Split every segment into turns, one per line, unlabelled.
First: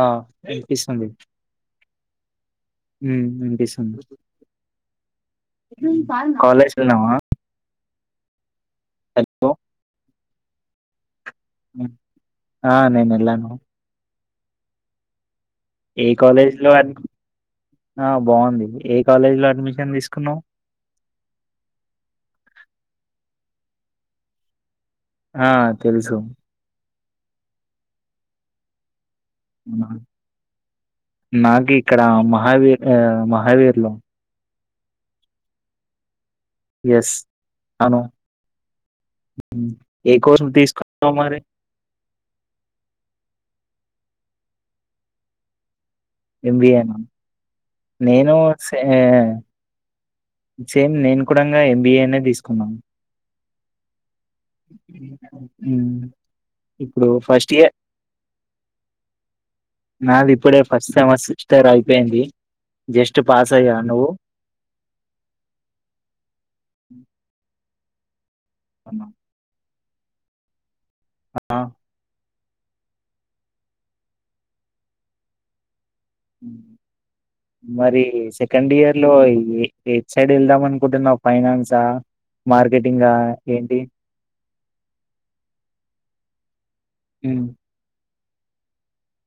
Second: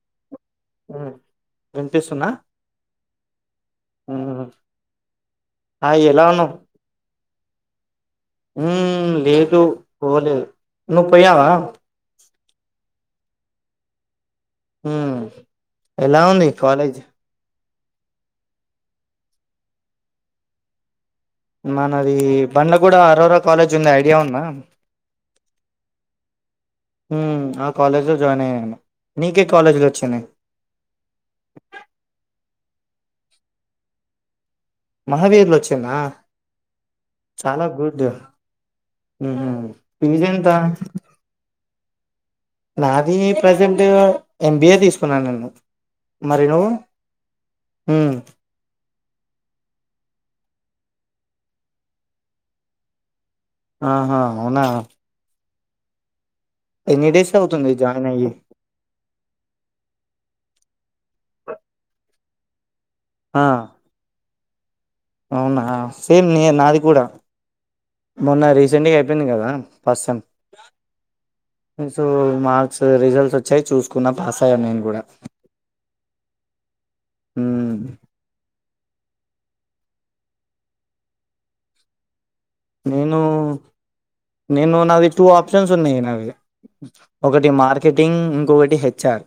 ఆ వినిపిస్తుంది
హ్మ్ వినిపిస్తుందా?
ఉ వినిపిస్తుంది
హ్మ్
కాలేజ్ కి పోయినవా
ఊ లేదు పోలేదు నువ్ పోయినవా
ఆ నేను ఎల్లనూ
ఊ
ఏ కాలేజ్ లో ఆ బాగుంది ఏ కాలేజీలో అడ్మిషన్ తీసుకున్నావు
మనది బండగూడ అరోరా కాలేజ్ ఉంది ఐడియా ఉందా
ఆ తెలుసు
హ్మ్ ఆ కాలేజ్ లో జాయిన్ అయ్యాను నీకే కాలేజీలు వచ్చినాయి.
నాకు ఇక్కడ మహావీర్ మహావీర్ లో
మహావీర్లు వచ్చిందా
ఎస్
చాలా
అవును
గుడ్ హ్మ్
ఉమ్. ఏ
ఫేస్
కోర్సు
ఎంతా
తీసుకున్నావు మరి
నాది ప్రజెంట్ ఎంబిఏ తీసుకున్నా నన్ను
ఎంబిఏ
హ్మ్
నేను ఆ సేమ్ నేను కూడా ఎంబిఏ అనే తీసుకున్నాను
ఆహా అవునా
మ్మ్
ఎన్ని
ఇప్పుడు
డేస్
ఫస్ట్
అవుతుంది
ఇయర్
జాయిన్ అయ్యి?
నాది ఇప్పుడే ఫస్ట్ సెమస్టర్ సిస్టర్ అయిపోయింది జస్ట్
ఆ
పాస్ అయ్యా నువ్వు
అవునా సేమ్ నీ నాది కూడా మొన్న రీసెంట్గా అయిపోయింది కదా ఫస్ట్ సెమ్
ఆ,
సో మార్క్స్ రిజల్ట్స్ వచ్చాయి చూసుకున్నా పాస్ అయ్యాను నేను కూడా హ్మ్.
మరి సెకండ్ ఇయర్ ఇలో ఏ ఎటు సైడ్ వెళ్దాం అనుకుంటున్నావు ఫైనాన్సా మార్కెటింగా
నేను
ఏంటి
నేను నాది టూ ఆప్షన్స్ ఉన్నాయి నావి
హ్మ్
ఒకటి మార్కెటింగ్ ఇంకొకటి హెచ్ఆర్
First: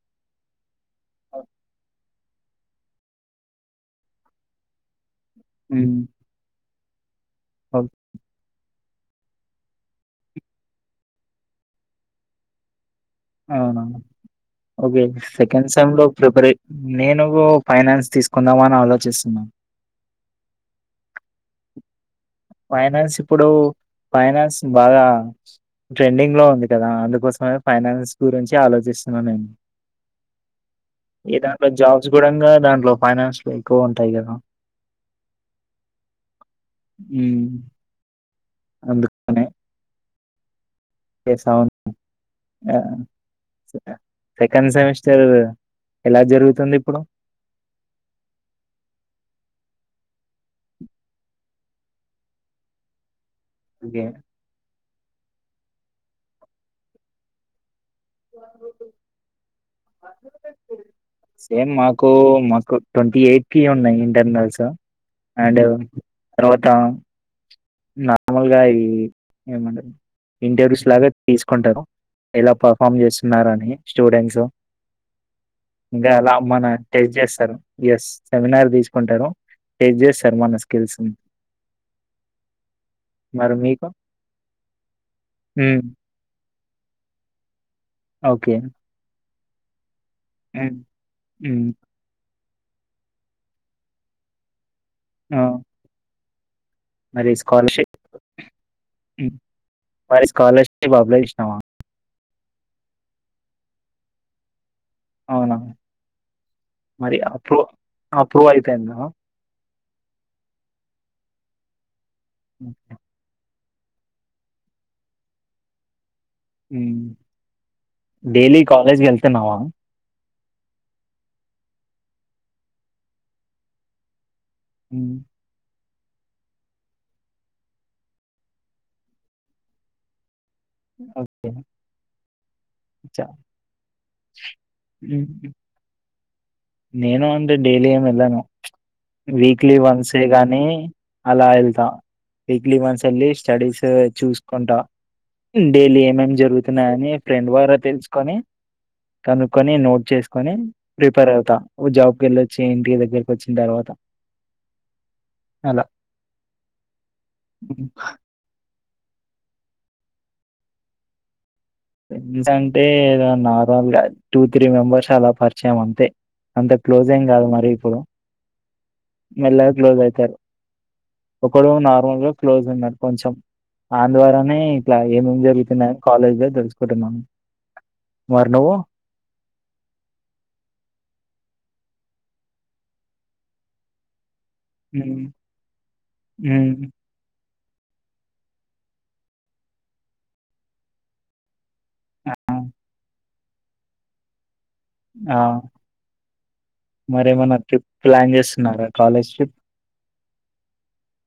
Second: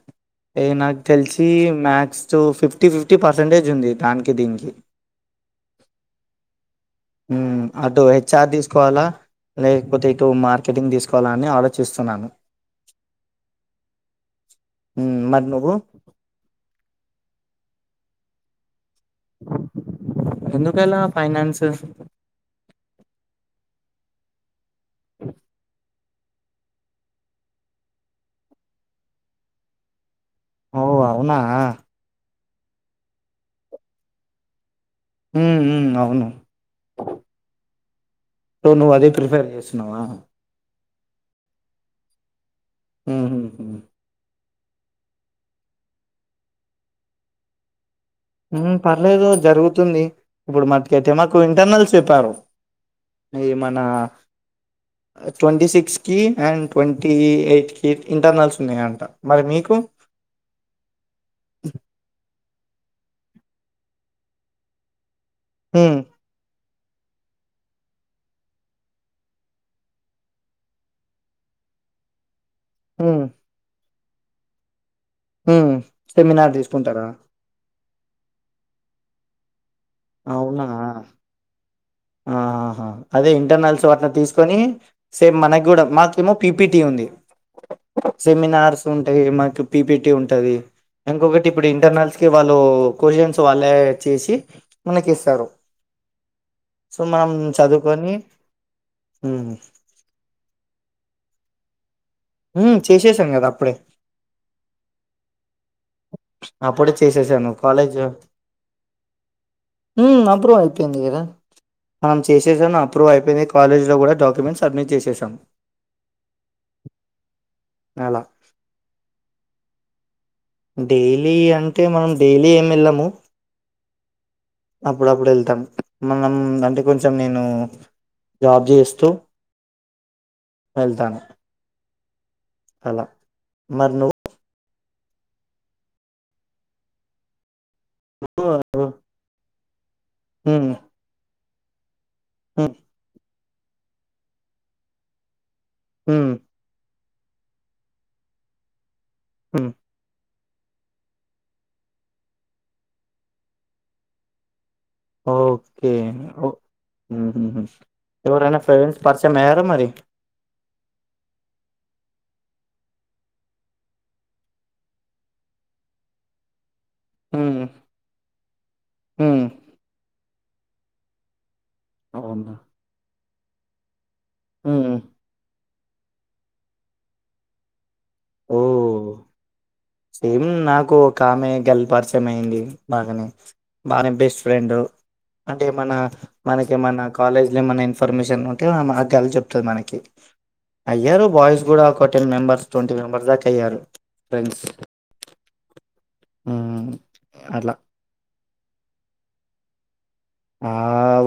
ఏ నాకు తెలిసి max so fifty fifty percentage ఉంది దానికి దీనికి
హ్మ్
మ్మ్
ఓకే
అదో అది తీసుకోవాలా లేకపోతే ఇటు మార్కెటింగ్ తీసుకోవాలా అని ఆలోచిస్తున్నాను
అవునా ఓకే
హ్మ్. మరి
సెకండ్
నువ్వు
సమ్ లో ప్రిపరేన్ నేను ఫైనాన్స్ తీసుకుందామా అని అలో
ఎందుకలా ఫైనాన్స్
ఫైనాన్స్ ఇప్పుడు ఫైనాన్స్ బాగా ట్రెండింగ్ లో ఉంది కదా అందుకోసమే ఫైనాన్స్ గురించి ఆలోచిస్తున్నా నేను
ఓ అవునా
ఏ దాంట్లో జాబ్స్ కూడాంగా దాంట్లో ఫైనాన్స్ లో ఎక్కువ ఉంటాయి కదా
హ్మ్ హ్మ్ అవును
మ్మ్
సో నువ్వు అదే ప్రిఫేర్ చేస్తున్నావా
అవును ఆ
హుహుహు.
సరే సెకండ్ సెమిస్టర్ ఎలా జరుగుతుంది ఇప్పుడు
మ్మ్ పర్లేదు జరుగుతుంది ఇప్పుడు మాకు అయితే మాకు ఇంటర్నల్స్ చెప్పారు ఈ మనా
ఓకే
ట్వంటీ సిక్స్ కి అండ్ ట్వంటీ ఎయిట్ కి ఇ ఇంటర్నల్స్ ఉన్నాయాంట మరి మీకు
కు ట్వంటీ ఎయిట్ కి ఉన్నాయి ఇంటర్నల్స్ అండ్
హ్మ్
తర్వాత నార్మల్గా ఇవి ఏమంటారు ఇంటర్వ్యూస్ లాగా తీసుకుంటారు ఎలా పర్ఫార్మ్
హ్మ్
చేస్తున్నారా అని స్టూడెంట్స్
హ్మ్
ఇంగా అలా
సెమినార్
మన
తీసుకుంటారా
టెస్ట్ చేస్తారు ఎస్ సెమినార్ తీసుకుంటారు చెక్ చేస్తారు మన
అవునా
స్కిల్స్ ని
టా అదే ఇంటర్నల్స్ వాటిని తీసుకొని సేమ్ మనకి
ఉమ్,
కూడా మాకేమో పీపిటీ ఉంది
ఓకే
సెమినార్స్ ఉంటాయి మాకి పిపిటి ఉంటది
ఉమ్,
ఇంకొకటి ఇప్పుడు
ఉమ్,
ఇంటర్నల్స్ కి వాళ్ళు క్వచన్స్ వాళ్ళే చేసి మనకి
ఆ,
ఇస్తారు సో మనం
మరి స్కాలర్షిప్
చదువుకొని హ్మ్
మరి స్కాలర్షిప్ అప్లై చేసినావా
మ్మ్ చేసేసాం కదా అప్పుడే
అవునా
అప్పుడే
మరి
చేసేసాను
అప్రూవ్
కాలేజ్
అప్రూవ్ అయిపోయిందా
ఉ అప్రూవ్ అయిపోయింది కదా మనం చేసేశాను అప్రూవ్ అయిపోయింది కాలేజీలో కూడా డాక్యుమెంట్ సబ్మిట్ చేసేసాం
ఉ
అలా
డైలీ కాలేజ్ కి వెల్తున్నావా
డైలీ అంటే మనం డైలీ ఏం వెళ్ళము
ఉమ్.
అప్పుడప్పుడు వెళ్తాం మనం అంటే కొంచెం నేను జాబ్ చేస్తూ వెళ్తాను
ఓకే
అలా మరి నువ్వు
ఉ నేను అంతే డైలీ ఏమి వెళ్ళను
నువ్వు
వీక్లీ వన్సే గానీ
హ్మ్
అలా వెళ్తా
హ్మ్
వీక్లీ వన్స్ వెళ్ళి స్టడీస్ చూసుకుంటా డైలీ
హ్మ్
ఏమేమి జరుగుతున్నాయా అని ఫ్రెండ్ వారా తెలుసుకొని
హ్మ్
కనుకొని నోట్ చేసుకొని ప్రిపేర్ అవుతా జాబ్కి వెళ్ళొచ్చి ఇంటి దగ్గరకి వచ్చిన తర్వాత
ఓకే
అలా
ఒ ఉ హూ హు ఎవరైనా ఫోన్ పరిచయం అయ్యారా మరి
ఫ్రెండ్స్ అంటే నార్మల్ గా టూ త్రీ మెంబర్స్ అలా పరిచయం అంతే అంత క్లోజ్ ఎంకాదు
హ్మ్
మరీ ఇప్పుడు
హ్మ్
మెల్లగ క్లోజ్ అయితారు ఒకడు నార్మల్ గా
అవునా
క్లోజ్ ఉన్నాడు కొంచెం వాని ద్వారానే
హ్మ్
ఇట్లా ఏమేం జరుగుతున్నాయి కాలేజ్లో తెలుసుకుంటున్నాను మరి నువ్వు
ఓ సేమ్ నాకు ఒకామె గల్ పరిచయం అయింది బాగానే బాగానే బెస్ట్ ఫ్రెండ్
ఉమ్,
అంటే మన
ఉమ్,
మనకేమన కాలేజ్ ఏమన్నా ఇన్ఫర్మేషన్ ఉంటే ఆమె ఆ గల్ చెప్తది మనకి అయ్యారు బాయ్స్ కూడా ఫోర్టీన్
ఆ,
మెంబర్స్ ట్వంటీ మెంబర్స్ దాక అయ్యారు ఫ్రెండ్స్
ఆ
మ్మ్
మరేమన్నా
అట్లా
ట్రిప్ ప్లాన్ చేస్తున్నారా కాలేజ్ ట్రిప్
ఆ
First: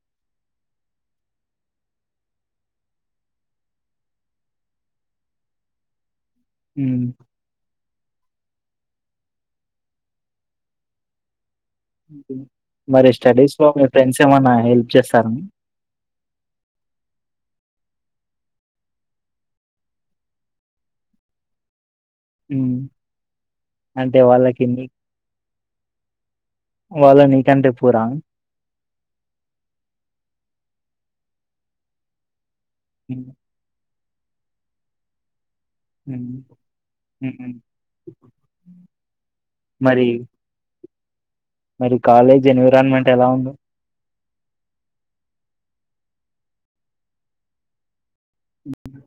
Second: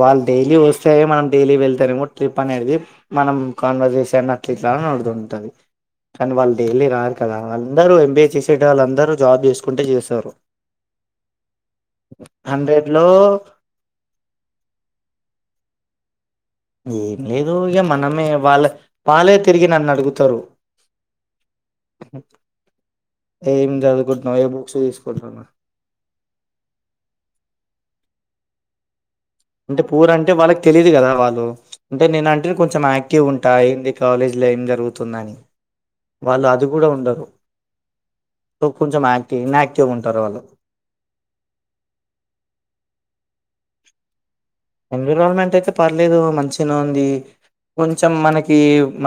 వాళ్ళు డైలీ వస్తే మనం డైలీ వెళ్తారు ట్రిప్ అనేది మనం కాన్వర్సేషన్ సెమ్ అట్లీట్ లా అడుగుతుంటది కానీ వాళ్ళు డైలీ
ఉమ్,
రారు కదా వాళ్ళు అందరూ ఎంబీఏ చేసేటోళ్ళు అందరూ జాబ్ చేసుకుంట చేస్తారు హండ్రెడ్ లో
మరి స్టడీస్ లో మీ ఫ్రెండ్స్ ఏమన్నా హెల్ప్ చేస్తారండి
ఏం లేదు ఇక మనమే వాళ్ళ వాళ్ళే తిరిగి నన్ను అడుగుతారు
ఉమ్,
ఏం
అంటే
జదుకుంటున్నావు ఏ బుక్స్ తీసుకుంట్టున్న
వాళ్లు నీకంటే పూరా
అంటే పూరు అంటే వాళ్ళకి తెలీయదు కదా వాళ్ళు అంటే నేను అంటేనే కొంచెం యాక్టివ్
ఉమ్,
గ ఉంటా ఏంది కాలేజీలో ఏం జరుగుతుందని
ఉమ్,
వాళ్ళు అది కూడా ఉండరు
ఉమ్, ఉమ్.
కొంచెం యాక్టివ్న్ ఇన్యాక్టివ్ గ
మరి
ఉంటరు వాళ్ళు
మరి కాలేజ్ ఎన్విరాన్మెంట్ ఎలా ఉంది
ఎన్విరాన్మెంట్ అయితే పర్లేదు మంచిగనె ఉంది కొంచెం మనకి మ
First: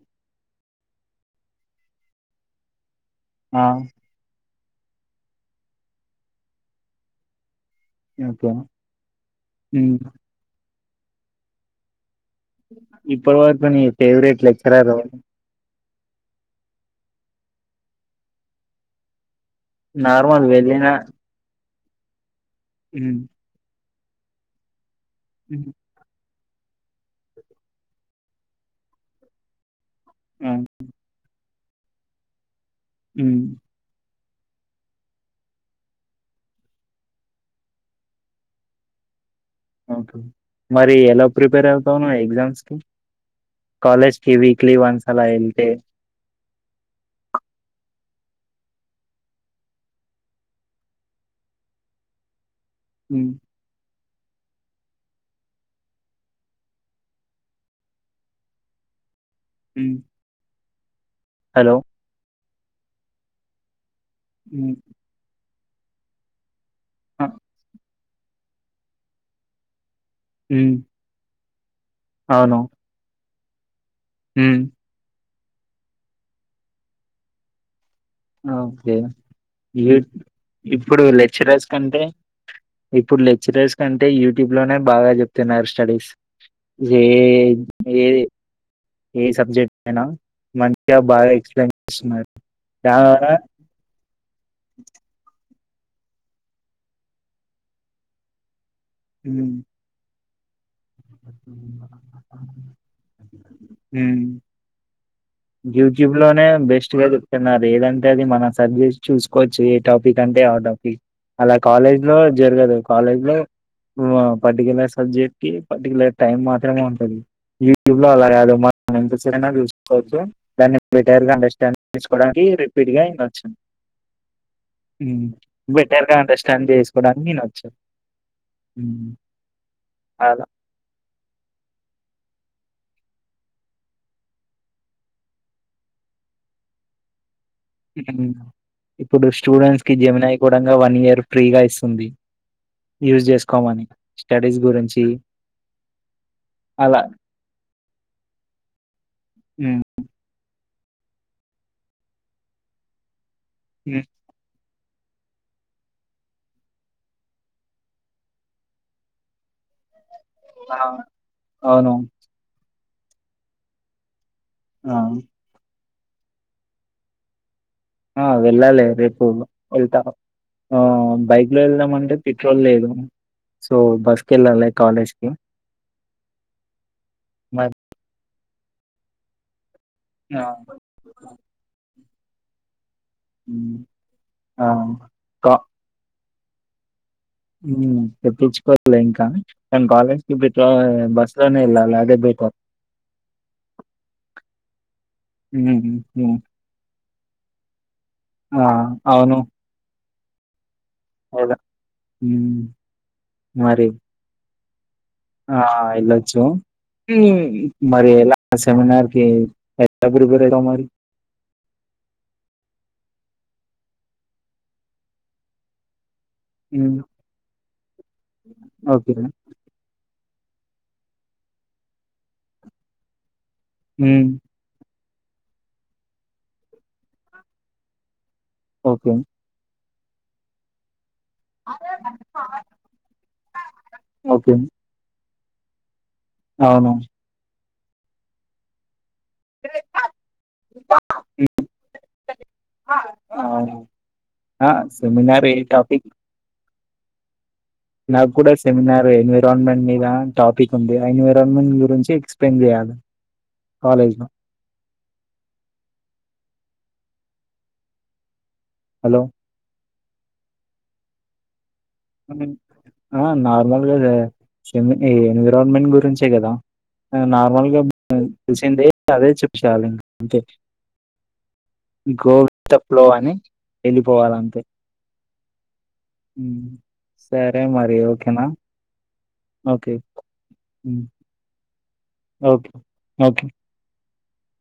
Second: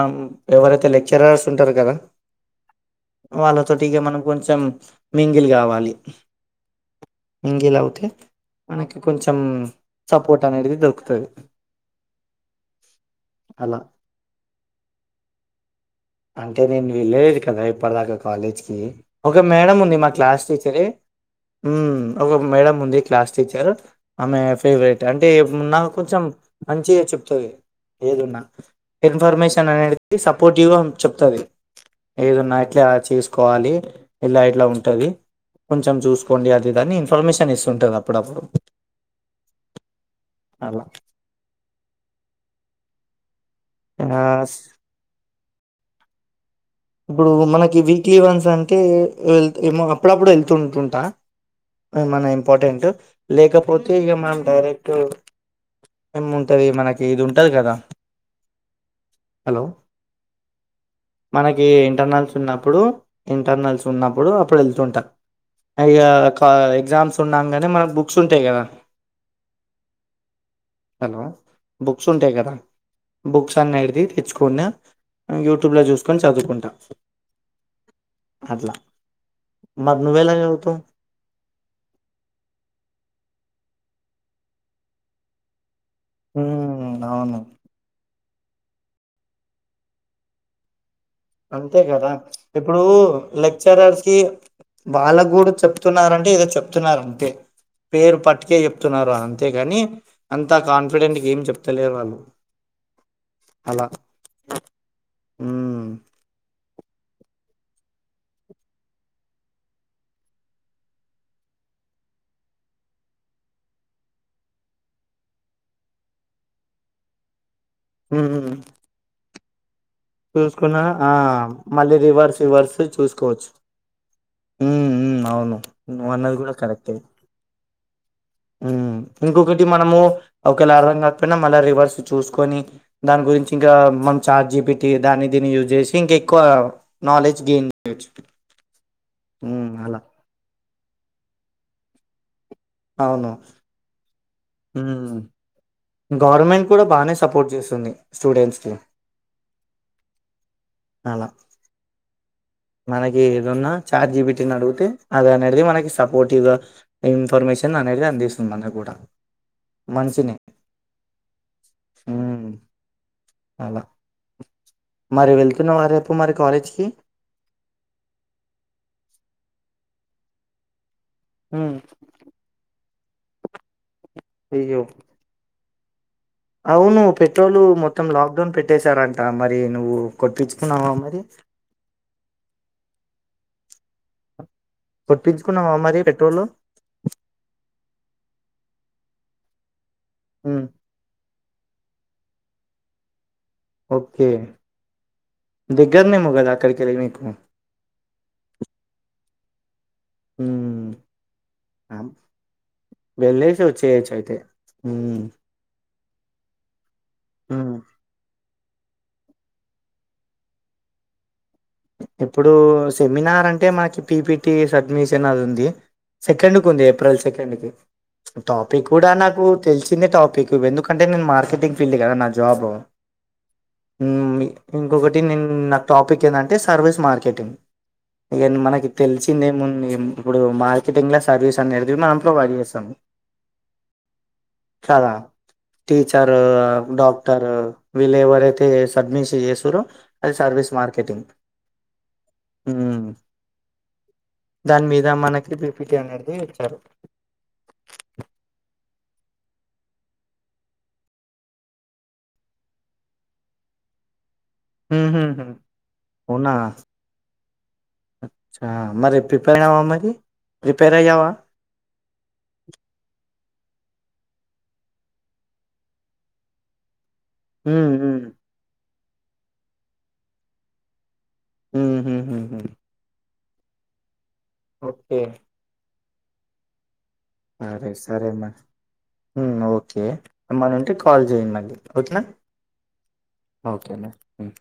ఎవరైతే లెక్చరర్స్ ఉంటారు కదా
ఆ
వాళ్ళతోటి ఇక మనం కొంచెం మింగిల్ కావాలి మింగిల్ అవుతే
ఓకే
మనకి కొంచం
ఉమ్
సపోర్ట్ అనేది దొరుకుతది
ఇప్పటి వరకు
అలా
నీ ఫేవరెట్ లెక్చరర్ ఎవరు
అంటే నేను వెల్లలేదు కదా ఇప్పటిదాకా కాలేజ్ కి ఒక మేడం ఉంది మా క్లాస్
నార్మల్
టీచరే
వెళ్ళిన
ఊ ఒక మేడం ఉంది
ఉమ్
క్లాస్ టీచర్ ఆమె ఫేవరెట్ అంటే మ్
ఉమ్
నాకు కొంచెం మంచిగా చెప్తది ఏదున్నా ఇన్ఫర్మేషన్ అనేది.
ఆ
సపోర్టివ్గా చెప్తది ఏదన్నా ఇట్ల
ఉమ్
చేసుకోవాలి ఇలా ఇట్లా ఉంటుంది కొంచెం చూసుకోండి అది ఇది అని ఇన్ఫర్మేషన్ ఇస్తుంటది అప్పుడప్పుడు.
ఓకే
అలా
మరి ఎలా ప్రిపేర్ అవుతావ్ ఎగ్జామ్స్ కి
ఆ
కాలజ్కి వీక్లీ వన్స్ అలా వెళ్తే
ఇప్పుడు మనకి వీక్లీ వన్స్ అంటే వెల్త్ ఏమో అప్పుడప్పుడు వెళ్తుంటుంటా. అద్ మన ఇంపార్టెంటు
ఉమ్
లేకపోతే ఇక మనం డైరెక్టు ఏముంటది మనకి ఇది ఉంటది కదా హలో
ఉ
ఏ ఇంటర్నల్స్ ఉన్నప్పుడు ఇంటర్నల్స్ ఉన్నప్పుడు అప్పుడు
ఉమ్
వెళ్తుంటా. అలా కా ఎగ్జామ్స్
ఆ
ఉన్నాంగానే మనకు బుక్స్ ఉంటాయి కదా.
ఉమ్
హలో బుక్స్ ఉంటాయి కదా
అవును
బుక్స్ అన్ని ది
ఉమ్
తెచ్చుకొన్య ఆ యూట్యూబ్ లో జూసుకొని చదువుకుంటా అట్లా
ఓకే ఇగ
మరి నువ్వెలా చదువుతావ్
ఇప్పుడు లెక్చరస్ కంటే ఇప్పుడు లెక్చరర్స్ కంటే యూట్యూబ్ లోనే బాగా చెప్తున్నారు స్టడీస్ ఏ
ఉమ్ అవును
ఏ ఏ సబ్జెక్ట్ అయినా మంచిగా బాగా ఎక్స్ప్లెయిన్ చేస్తున్నారు.
రో
దానివల్ల
లెక్చరస్ కి వాళ్లకి కూడ ప్పుడు చెప్తున్నరంటే ఏదో చెప్తున్నారు అంతే పేరు పట్టుకే చెప్తున్నారు అ అంతే
మ్
కాని అంతా కాన్ఫిడెంట్ ఎమ్ చెప్తలే వాళ్ళు అలా
ఉ
ఉమ్
జుజుబ్ లోనే బెస్ట్ గా చెప్తున్నారు ఏదంటే అది మన సబ్జెక్ట్ చూసుకోవచ్చు ఏ టాపిక్ అంటే ఆ టాపిక్. అలా కాలేజ్ లో జరగదు కాలేజ్ లో మో పర్టికులర్ సబ్జెక్ట్ కి పర్టికులర్ టైమ్ మాత్రమే ఉంటది యూట్యూబ్ లో అలా
ఉమ్
కాదు మనమ్ ఎంత సేపైనా చుస్కో చ్చు దాన్ని
చూసుకున్నా ఆ
బెటర్ గా అండర్ స్టాండ్
మళ్ళీ రివర్స్
చేసుకోవడానికి
రివర్స్
రిపీట్ గా వినచ్చు.
చూసుకోవచ్చు ఉమ్
ఉ
ఉమ్ అవును నువ్వు
బెటర్గా అండర్స్టాండ్ చేసుకోవడానికి వినచ్చు.
ఉ ఇంకొకటి మనము
అలా
ఒకలారంగా పోయిన మళ్లా రివర్స్ చూసుకొని దాని గురించి ఇంగ మనమ్ చాట్ జీపీటీ టి దాని దీన్ని యూజ్ చేసి ఇంక ఎక్కువ నాలెడ్జ్ గెన్ చేయచ్చు.
ఉమ్. ఇప్పుడు స్టూడెంట్స్ కి జమున అయి కూడా వన్ ఇయర్ ఫ్రీగా ఇస్తుంది. యూజ్
అవును
చేసుకోమని స్టడీస్ గురించి
ఉమ్ గవర్నమెంట్ కూడా
అలా
బానే సపోర్ట్ చేస్తుంది స్టూడెంట్స్ కి.
ఉ
అలా మనకి ఏదన్నా
ఉమ్
చాట్ జీపిటిని అడిగితే అది అనేది మనకి సపోర్టివ్ గా ఇన్ఫర్మేషన్ అనేది అందిస్తుంది అది కూడా. మనుషీని
ఆ అవును
అలా
ఆ
మరి వెళ్తున్నవా రేపు మరి కాలేజ్కి
ఆ వెళ్ళాలలే రేపు వెళ్తా ఆ బైక్ లో
ఉమ్
వెళ్దాం అంటే పెట్రోల్ లేదు సో బస్ కి వెళ్ళాలి
అయ్యో
కాలేజ్ కి.
అవును పెట్రోలు
మరి
మొత్తం లాక్ డౌన్ పెట్టేశారంట మరి. నువ్వు
ఆ
కొట్టించుకున్నావా మరి
ఉ
కొట్టించుకున్నావా మరి పెట్రోలు
ఉ తెప్పించుకోవాలి ఇంకా నేను కాలేజ్కిి
ఉమ్
పెట్రో బస్ లోనే వెళ్ళాల. ే బట [unintelligible]
ఓకే
ఉమ్
దగ్గరనేమో
ఉమ్
కాదా అక్కడికి అది మీకు
ఆ అవును కదా
ఉమ్
ఉమ్
వెళ్ళసి వచ్చేయచ్చు అయితే ఉమ్
ఆఁ ఎళ్లొచ్చినం మ్మ్
ఉమ్
మరి ఎలా సెమినార్ కి ఎలా ప్రిపేర్ అయితవ్ మరి
ఇప్పుడు సెమినార్ అంటే మాకి పి. పి. టి సడ్మిషన్ అది ఉంది. సెకండ్ కు ఉంది
హ్మ్
ఏప్రిల్ సెకండ్ కి, టాపిక్ కూడ
ఓకే
నాకు తెలిసిందే టా పిక్ ఎందుకంటే నేను మార్కెటింగ్ ఫీల్డ్ కదా నా జాబు
హ్మ్
మ్మ్ ఇంగొకటి నెన్ నా టాపిక్ ఏందంటే సర్వీస్ మార్కెటింగ్. ఇగ మనకి
ఓకే
తెలిసిందేముంది ఇప్పుడు మార్కెటింగ్ల సర్వీస్ అనేది మనం ప్రొవైడ్ చేస్తాము
ఓకే
కదా. టీచరు
అవును
డాక్టరు విళేవరయితే చె సద్మిష్ చేస్తురో అది సర్వీస్ మార్కెటింగ్.
హ్మ్.
మ్మ్
అవును ఆ
దాని మీద
సెమినార్
మనకి
ఏ
పి. పి. టీ
టాపిక్
అనేటిది ఇచ్చారు.
నీక్ బాగన్ టాపిక్ ఉందిగా ఎన్విరాన్మెంట్ గురించి ఎక్స్ప్లెయిన్ చేయాలి కాలేజ్ లో
హ్మ్ హు హు అవునా మరి
హలో
ప్రిపేర్ అయినవా మరి ప్రిపేర్ అయ్యావా?
నెన్ ఆఁ నార్మల్గా ద ఎన్విరాన్మెంట్ గురించే కదా నార్మల్గా
ఉమ్
[inaudible]
ఉమ్
తెలిసిందే అదే చెప్పు చాలు ఇంక అంతే.
ఉమ్ హు హు
గోల్
హు
స్టెప్లో అని వెళ్ళిపోవాల
ఓకే
మ్
సరే సరే మరి మ్ ఓకే ఏమన్నుంటే
ఉమ్.
కాల్ చేయండి మళ్ళీ ఓకేనా
ఓకే
ఓకే మరి మ్